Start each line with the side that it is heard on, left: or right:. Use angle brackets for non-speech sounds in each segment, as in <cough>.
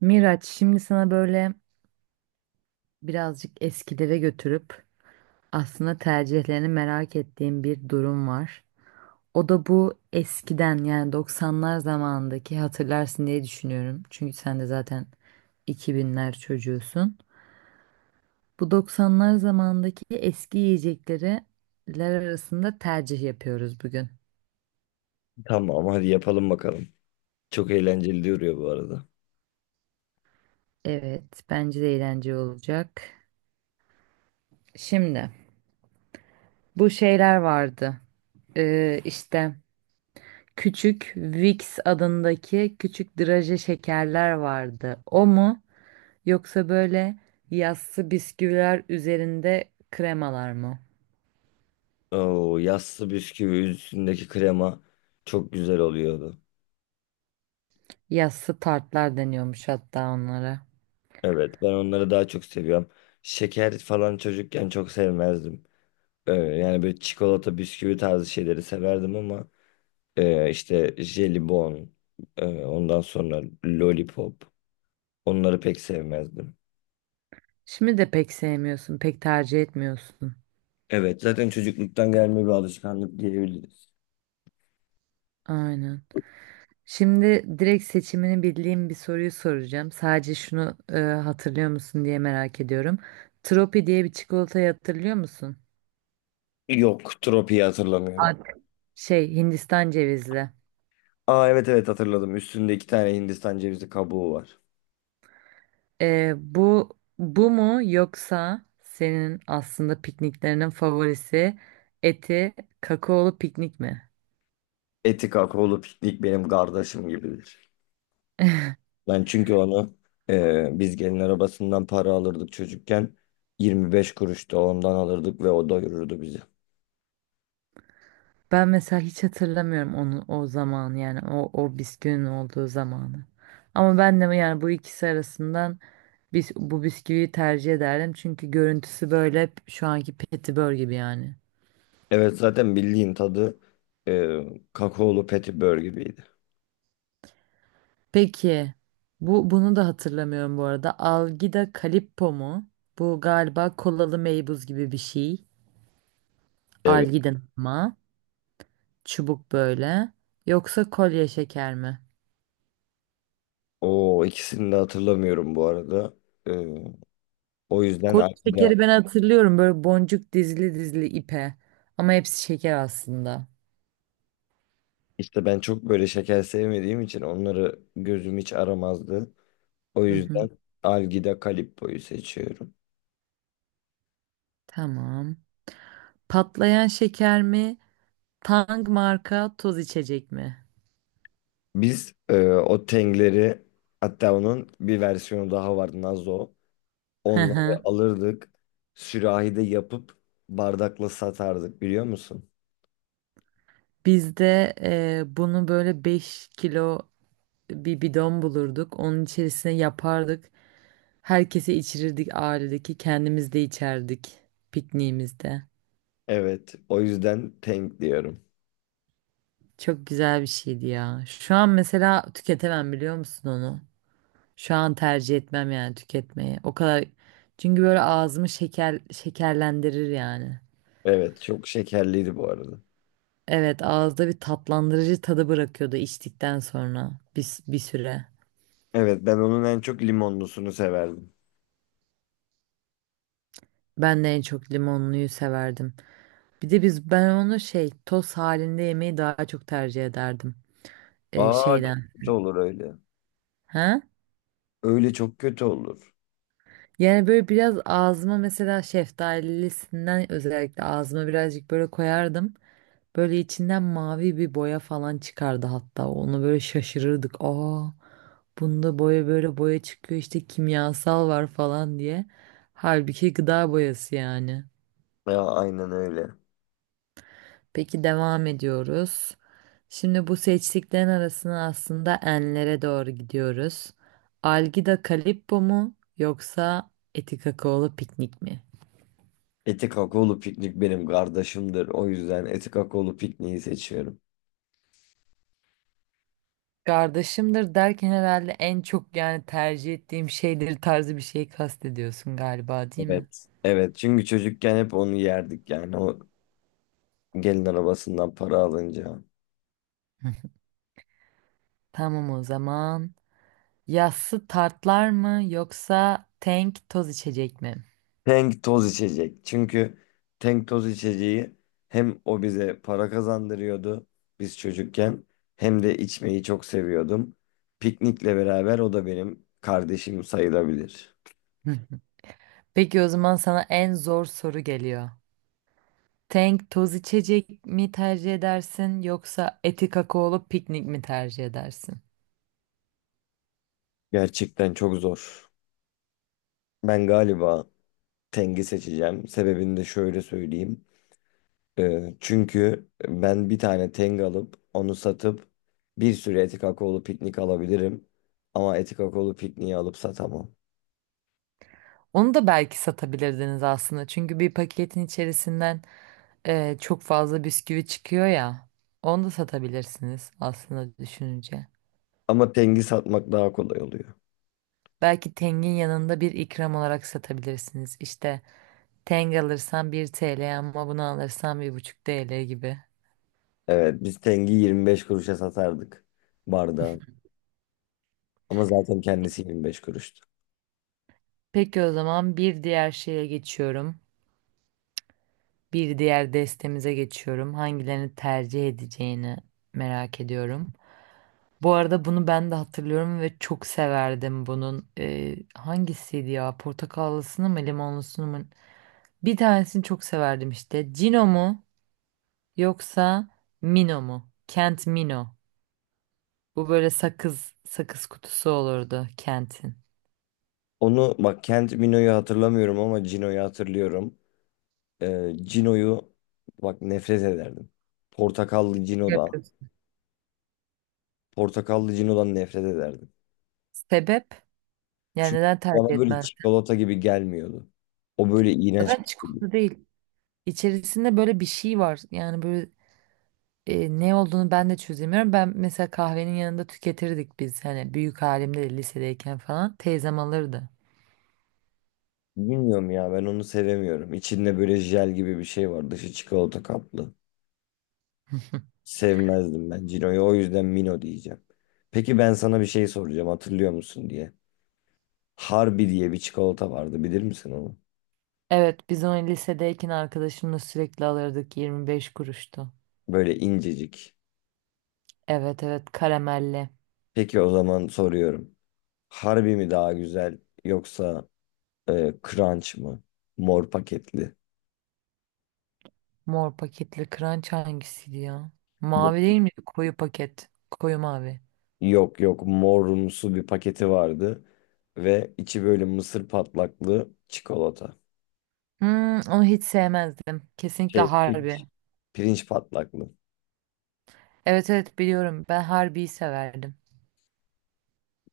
right: Miraç, şimdi sana böyle birazcık eskilere götürüp aslında tercihlerini merak ettiğim bir durum var. O da bu eskiden yani 90'lar zamanındaki hatırlarsın diye düşünüyorum. Çünkü sen de zaten 2000'ler çocuğusun. Bu 90'lar zamanındaki eski yiyecekleri ler arasında tercih yapıyoruz bugün.
left: Tamam, hadi yapalım bakalım. Çok eğlenceli duruyor bu arada.
right: Evet, bence de eğlenceli olacak. Şimdi bu şeyler vardı. İşte Küçük Vicks adındaki küçük draje şekerler vardı. O mu yoksa böyle yassı bisküviler üzerinde kremalar mı?
left: Oo, yassı bisküvi üstündeki krema çok güzel oluyordu.
right: Yassı tartlar deniyormuş hatta onlara.
left: Evet, ben onları daha çok seviyorum. Şeker falan çocukken çok sevmezdim. Yani böyle çikolata bisküvi tarzı şeyleri severdim ama işte jelibon, ondan sonra lollipop, onları pek sevmezdim.
right: Şimdi de pek sevmiyorsun, pek tercih etmiyorsun.
left: Evet, zaten çocukluktan gelme bir alışkanlık diyebiliriz.
right: Aynen. Şimdi direkt seçimini bildiğim bir soruyu soracağım. Sadece şunu hatırlıyor musun diye merak ediyorum. Tropi diye bir çikolatayı hatırlıyor musun?
left: Yok, tropiyi hatırlamıyorum.
right: Ad- Şey, Hindistan cevizli.
left: Aa, evet evet, hatırladım. Üstünde iki tane Hindistan cevizi kabuğu var.
right: Bu bu mu yoksa senin aslında pikniklerinin favorisi eti kakaolu piknik mi?
left: Eti kakaolu piknik benim kardeşim gibidir. Ben çünkü onu, biz gelin arabasından para alırdık çocukken. 25 kuruş da ondan alırdık ve o doyururdu bizi.
right: Ben mesela hiç hatırlamıyorum onu o zaman yani o bisküvinin olduğu zamanı. Ama ben de yani bu ikisi arasından biz bu bisküviyi tercih ederdim çünkü görüntüsü böyle şu anki Petibör gibi yani.
left: Evet, zaten bildiğin tadı e, kakaolu petibör gibiydi.
right: Peki bunu da hatırlamıyorum bu arada. Algida Calippo mu? Bu galiba kolalı meybuz gibi bir şey.
left: Evet.
right: Algida'nın ama. Çubuk böyle. Yoksa kolye şeker mi?
left: O ikisini de hatırlamıyorum bu arada. E, O yüzden
right: Kolye
left: aklımda,
right: şekeri ben hatırlıyorum, böyle boncuk dizili dizili ipe. Ama hepsi şeker aslında.
left: işte ben çok böyle şeker sevmediğim için onları gözüm hiç aramazdı. O
right: Hı hı.
left: yüzden Algida Calippo'yu seçiyorum.
right: Tamam. Patlayan şeker mi? Tang marka toz içecek mi?
left: Biz o Tengleri, hatta onun bir versiyonu daha vardı, Nazo.
right: Hı hı.
left: Onları alırdık. Sürahide yapıp bardakla satardık, biliyor musun?
right: Biz de bunu böyle 5 kilo bir bidon bulurduk. Onun içerisine yapardık. Herkese içirirdik ailedeki. Kendimiz de içerdik pikniğimizde.
left: Evet. O yüzden Teng diyorum.
right: Çok güzel bir şeydi ya. Şu an mesela tüketemem, biliyor musun onu? Şu an tercih etmem yani tüketmeyi. O kadar, çünkü böyle ağzımı şeker şekerlendirir yani.
left: Evet, çok şekerliydi bu arada.
right: Evet, ağızda bir tatlandırıcı tadı bırakıyordu içtikten sonra bir süre.
left: Evet, ben onun en çok limonlusunu severdim.
right: Ben de en çok limonluyu severdim. Bir de ben onu şey toz halinde yemeyi daha çok tercih ederdim,
left: Aa, çok
right: şeyden.
left: kötü olur öyle.
right: Ha?
left: Öyle çok kötü olur.
right: Yani böyle biraz ağzıma mesela şeftalisinden özellikle ağzıma birazcık böyle koyardım. Böyle içinden mavi bir boya falan çıkardı hatta. Onu böyle şaşırırdık. Aa, bunda boya, böyle boya çıkıyor işte, kimyasal var falan diye. Halbuki gıda boyası yani.
left: Ya aynen öyle.
right: Peki devam ediyoruz. Şimdi bu seçtiklerin arasına aslında enlere doğru gidiyoruz. Algida Calippo mu yoksa Eti Kakaolu Piknik mi?
left: Eti kakaolu piknik benim kardeşimdir. O yüzden eti kakaolu pikniği seçiyorum.
right: Kardeşimdir derken herhalde en çok yani tercih ettiğim şeydir tarzı bir şey kastediyorsun galiba, değil mi?
left: Evet. Evet. Çünkü çocukken hep onu yerdik yani. O gelin arabasından para alınca.
right: Tamam o zaman. Yassı tartlar mı yoksa tank toz içecek mi?
left: Tank toz içecek. Çünkü tank toz içeceği hem o bize para kazandırıyordu biz çocukken, hem de içmeyi çok seviyordum. Piknikle beraber o da benim kardeşim sayılabilir.
right: Hı. Peki o zaman sana en zor soru geliyor. Tank toz içecek mi tercih edersin yoksa eti kakaolu piknik mi tercih edersin?
left: Gerçekten çok zor. Ben galiba Teng'i seçeceğim. Sebebini de şöyle söyleyeyim. Çünkü ben bir tane Teng alıp onu satıp bir sürü etik akaolu piknik alabilirim. Ama etik akaolu pikniği alıp satamam.
right: Onu da belki satabilirdiniz aslında. Çünkü bir paketin içerisinden çok fazla bisküvi çıkıyor ya. Onu da satabilirsiniz aslında düşününce.
left: Ama Teng'i satmak daha kolay oluyor.
right: Belki tengin yanında bir ikram olarak satabilirsiniz. İşte Tenge alırsan 1 TL ama bunu alırsan 1,5 TL gibi.
left: Evet, biz Teng'i 25 kuruşa satardık bardağı. Ama zaten kendisi 25 kuruştu.
right: Peki o zaman bir diğer şeye geçiyorum. Bir diğer destemize geçiyorum. Hangilerini tercih edeceğini merak ediyorum. Bu arada bunu ben de hatırlıyorum ve çok severdim bunun. Hangisiydi ya? Portakallısını mı, limonlusunu mu? Bir tanesini çok severdim işte. Cino mu yoksa Mino mu? Kent Mino. Bu böyle sakız sakız kutusu olurdu Kent'in.
left: Onu bak, Kent Mino'yu hatırlamıyorum ama Cino'yu hatırlıyorum. Cino'yu bak, nefret ederdim. Portakallı Cino'dan.
right: Yapıyorsun.
left: Portakallı Cino'dan nefret ederdim.
right: Sebep? Yani
left: Çünkü
right: neden tercih
left: bana böyle
right: etmez?
left: çikolata gibi gelmiyordu. O böyle iğrenç
right: Zaten
left: bir şeydi.
right: çikolata değil. İçerisinde böyle bir şey var. Yani böyle, ne olduğunu ben de çözemiyorum. Ben mesela kahvenin yanında tüketirdik biz. Hani büyük halimde de lisedeyken falan. Teyzem alırdı.
left: Bilmiyorum ya, ben onu sevemiyorum. İçinde böyle jel gibi bir şey var. Dışı çikolata kaplı. Sevmezdim ben Cino'yu. O yüzden Mino diyeceğim. Peki ben sana bir şey soracağım, hatırlıyor musun diye. Harbi diye bir çikolata vardı, bilir misin onu?
right: Evet biz onu lisedeyken arkadaşımla sürekli alırdık. 25 kuruştu.
left: Böyle incecik.
right: Evet evet, karamelli.
left: Peki o zaman soruyorum. Harbi mi daha güzel, yoksa Crunch mı? Mor paketli.
right: Mor paketli crunch hangisiydi ya? Mavi değil mi? Koyu paket. Koyu mavi.
left: Yok yok, morumsu bir paketi vardı ve içi böyle mısır patlaklı çikolata.
right: Hmm, onu hiç sevmezdim. Kesinlikle
left: Şey,
right: harbi.
left: pirinç. Pirinç patlaklı.
right: Evet evet biliyorum. Ben harbiyi severdim.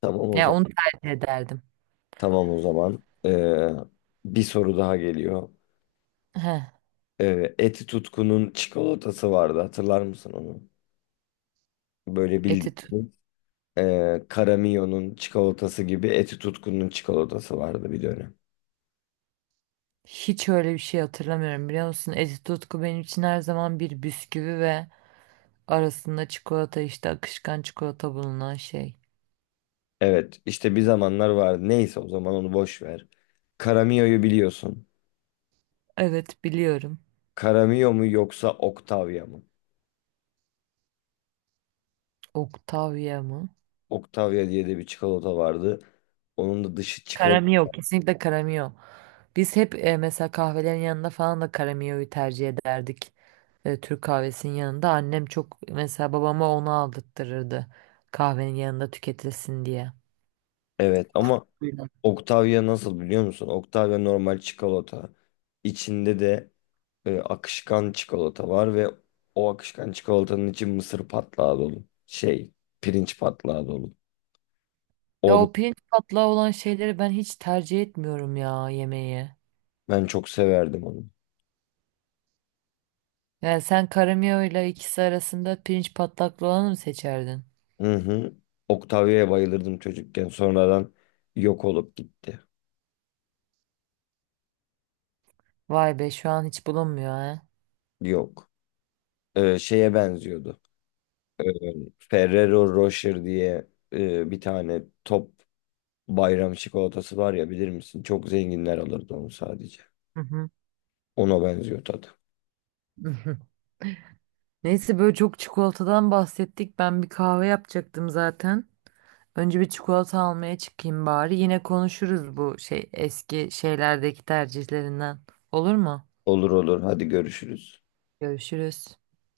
left: Tamam o
right: Ya
left: zaman.
right: onu tercih ederdim.
left: Tamam o zaman. Bir soru daha geliyor.
right: Heh,
left: Eti Tutku'nun çikolatası vardı, hatırlar mısın onu? Böyle
right: Etitut.
left: bildiğin. Caramio'nun çikolatası gibi Eti Tutku'nun çikolatası vardı bir dönem.
right: Hiç öyle bir şey hatırlamıyorum biliyor musun? Eti tutku benim için her zaman bir bisküvi ve arasında çikolata, işte akışkan çikolata bulunan şey.
left: Evet, işte bir zamanlar vardı. Neyse, o zaman onu boş ver. Caramio'yu biliyorsun.
right: Evet biliyorum.
left: Caramio mu yoksa Octavia mı?
right: Octavia mı?
left: Octavia diye de bir çikolata vardı. Onun da dışı çikolata.
right: Karamio, kesinlikle karamio. Biz hep, mesela kahvelerin yanında falan da karamioyu tercih ederdik. Türk kahvesinin yanında annem çok mesela babama onu aldırtırırdı. Kahvenin yanında tüketilsin diye.
left: Evet ama
right: Kutusuyla.
left: Octavia nasıl biliyor musun? Octavia normal çikolata. İçinde de akışkan çikolata var ve o akışkan çikolatanın içi mısır patlağı dolu. Şey, pirinç patlağı dolu.
right: Ya
left: Onu
right: o pirinç patlağı olan şeyleri ben hiç tercih etmiyorum ya yemeği.
left: ben çok severdim onu.
right: Yani sen karamiyo ile ikisi arasında pirinç patlaklı olanı mı seçerdin?
left: Hı hı. Octavia'ya bayılırdım çocukken. Sonradan yok olup gitti.
right: Vay be, şu an hiç bulunmuyor ha.
left: Yok. Şeye benziyordu. Ee, Ferrero Rocher diye bir tane top bayram çikolatası var ya, bilir misin? Çok zenginler alırdı onu sadece.
right: Hı hı.
left: Ona benziyor tadı.
right: <laughs> Neyse, böyle çok çikolatadan bahsettik. Ben bir kahve yapacaktım zaten. Önce bir çikolata almaya çıkayım bari. Yine konuşuruz bu şey eski şeylerdeki tercihlerinden. Olur mu?
left: Olur olur, hadi görüşürüz.
right: Görüşürüz.